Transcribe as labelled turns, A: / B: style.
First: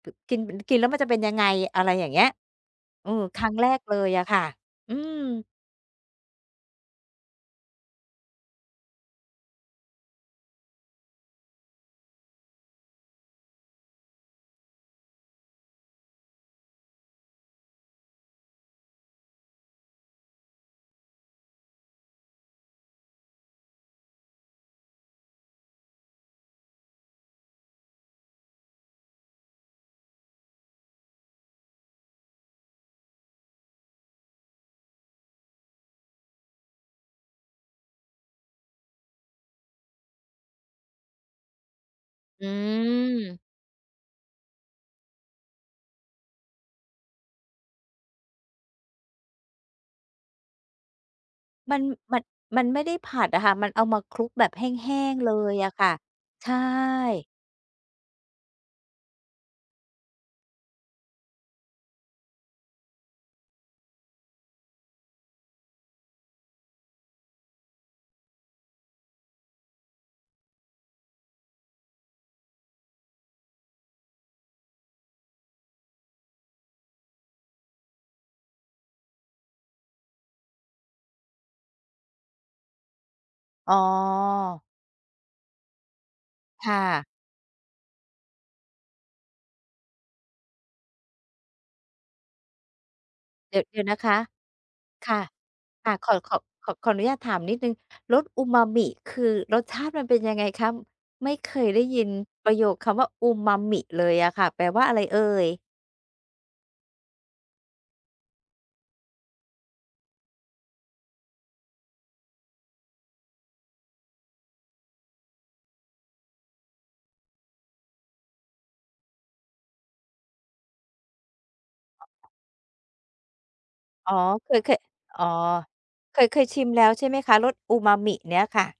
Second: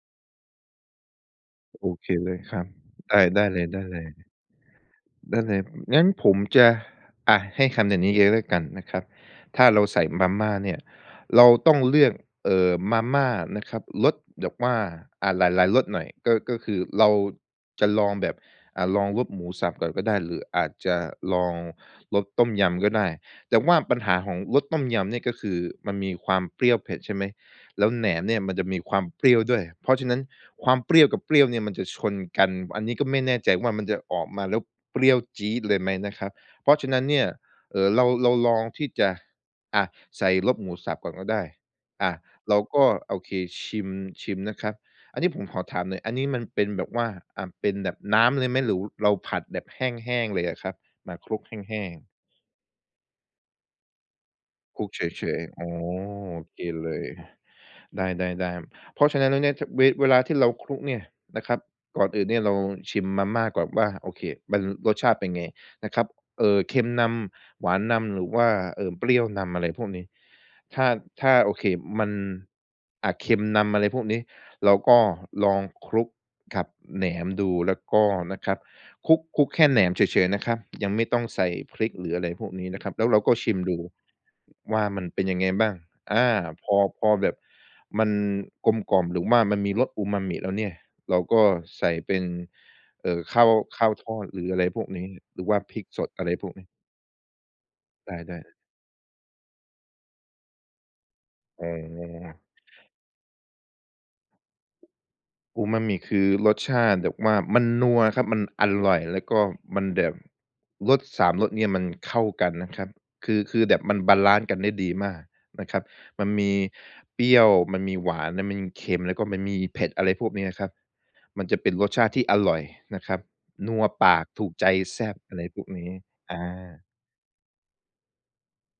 A: ก กิน กินแล้วมันจะเป็นยังไง อะ
B: โอ
A: ไรอย
B: เ
A: ่
B: ค
A: างเงี้ย
B: เลยครับ
A: อื
B: ได้
A: อ ค
B: ได
A: ร
B: ้
A: ั้ง
B: เล
A: แร
B: ย ๆ ได
A: กเลยอะค่ะ อื
B: ้
A: ม
B: เลย งั้นผมจะ อา ให้คำแบบนี้เลย แล้วกันนะครับ ถ้าเราใส่มาม่าเนี่ย เราต้องเลือก เอ่อ มาม่านะครับรสแบบว่า อา หลาย ๆ รสหน่อย ก็ ก็คือเราจะลองแบบ อ่า ลองรสหมูสับก่อนก็ได้ หรืออาจจะลองรสต้มยำก็ได้ แต่ว่าปัญหาของรสต้มยำเนี่ยก็คือมันมีความเปรี้ยวเผ็ด ใช่ไหม แล้วแหนมเนี่ยมันจะมีความเปรี้ยวด้วย เพราะฉะนั้นความเปรี้ยวกับเปรี้ยวเนี่ยมันจะชนกัน อันนี้ก็ไม่แน่ใจว่ามันจะออกมาแล้วเปรี้ยวจี๊ดเลยไหมนะครับ เพราะฉะนั้นเนี่ย เอ่อ เรา เราลองที่จะ อ่า ใส่รบหมูสับก่อนก็ได้ อ่า
A: อ
B: เราก็ โอเค
A: ืม
B: ชิม ชิมนะครับ อันนี้ผมขอถามหน่อย อันนี้มันเป็นแบบว่า อา เป็นแบบน้ำเลยไหม หรือเราผัดแบบแห้ง ๆ เลยอะครับ มาคลุกแ
A: ม
B: ห
A: ัน
B: ้ง ๆ?
A: มัน มันไม่ได้ผัดอะค่ะ มันเอามาคลุกแบบแ
B: คลุ
A: ห
B: ก
A: ้
B: เ
A: ง
B: ฉ
A: ๆ เล
B: ย
A: ย
B: ๆ อ๋
A: อ
B: อ
A: ะค่ะ
B: โอ
A: ใช
B: เคเลย
A: ่
B: ได้ ๆ ๆ เพราะฉะนั้นแล้วเนี่ย ช เว เวลาที่เราคลุกเนี่ยนะครับ ก่อนอื่นเนี่ยเราชิมมาม่าก่อนว่า โอเค มันรสชาติเป็นไงนะครับ เอ่อ เค็มนำ หวานนำ หรือว่า เอ่อ เปรี้ยวนำ อะไรพวกนี้ ถ้า ถ้า โอเค มัน อา เค็มนำ อะไรพวกนี้ เราก็ลองคลุกกับแหนมดู แล้วก็นะครับคลุก คลุกแค่แหนมเฉย ๆ นะครับ ยังไม่ต้องใส่พริก หรืออะไรพวกนี้นะครับ แล้วเราก็ชิม
A: อ๋
B: ดู
A: อ
B: ว่ามันเป็นยังไงบ้าง อา
A: ค
B: พ
A: ่
B: อ พ
A: ะ
B: อแบบมันกลมกล่อม หรือว่ามันมีรสอูมามิแล้วเนี่ย เราก็ใส่เป็น เอ่อ ข้าว
A: เดี๋ยว เด
B: ข
A: ี๋ย
B: ้
A: ว
B: าว
A: นะ
B: ท
A: ค
B: อ
A: ะ
B: ด หรืออะไรพวกนี้
A: ค่ะ
B: หรือว่าพริก
A: ค่ะ
B: ส
A: ข
B: ด
A: อ
B: อะไ
A: ข
B: ร
A: อ
B: พวกนี
A: ข
B: ้
A: อ ขออนุญาตถามนิดหนึ่ง
B: ไ
A: รส
B: ด้
A: อู
B: ๆ
A: มามิคือรสชาติมันเป็นยังไงคะ ไม่เค
B: อ๋อ
A: ยได้ยินประโยคคำว่า "อูมามิ" เลยอะค่ะ แปลว่าอะไรเอ่ย?
B: อูมามิ คือรสชาติแบบว่า มันนัวครับ มันอร่อย แล้วก็มันแบบ รส 3 รส เนี่ยมันเข้ากันนะครับ คือ คือแบบมันบาลันซ์กันได้ดีมากนะครับ มันมีเปรี้ยว มันมีหวาน มันมีเค็ม แล้วก็มันมีเผ็ด อะไรพวกนี้นะครับ มันจะเป็นรสชาติที่อร่อยนะครับ นัวป
A: อ๋อ
B: าก ถู
A: เค
B: ก
A: ย
B: ใจ
A: เคย
B: แซ่บ
A: อ๋อ
B: อะไรพวกนี้
A: เคย
B: อ
A: เคยชิมแล
B: า
A: ้วใช่ไหมคะ รสอูมามิเนี่ยค่ะ?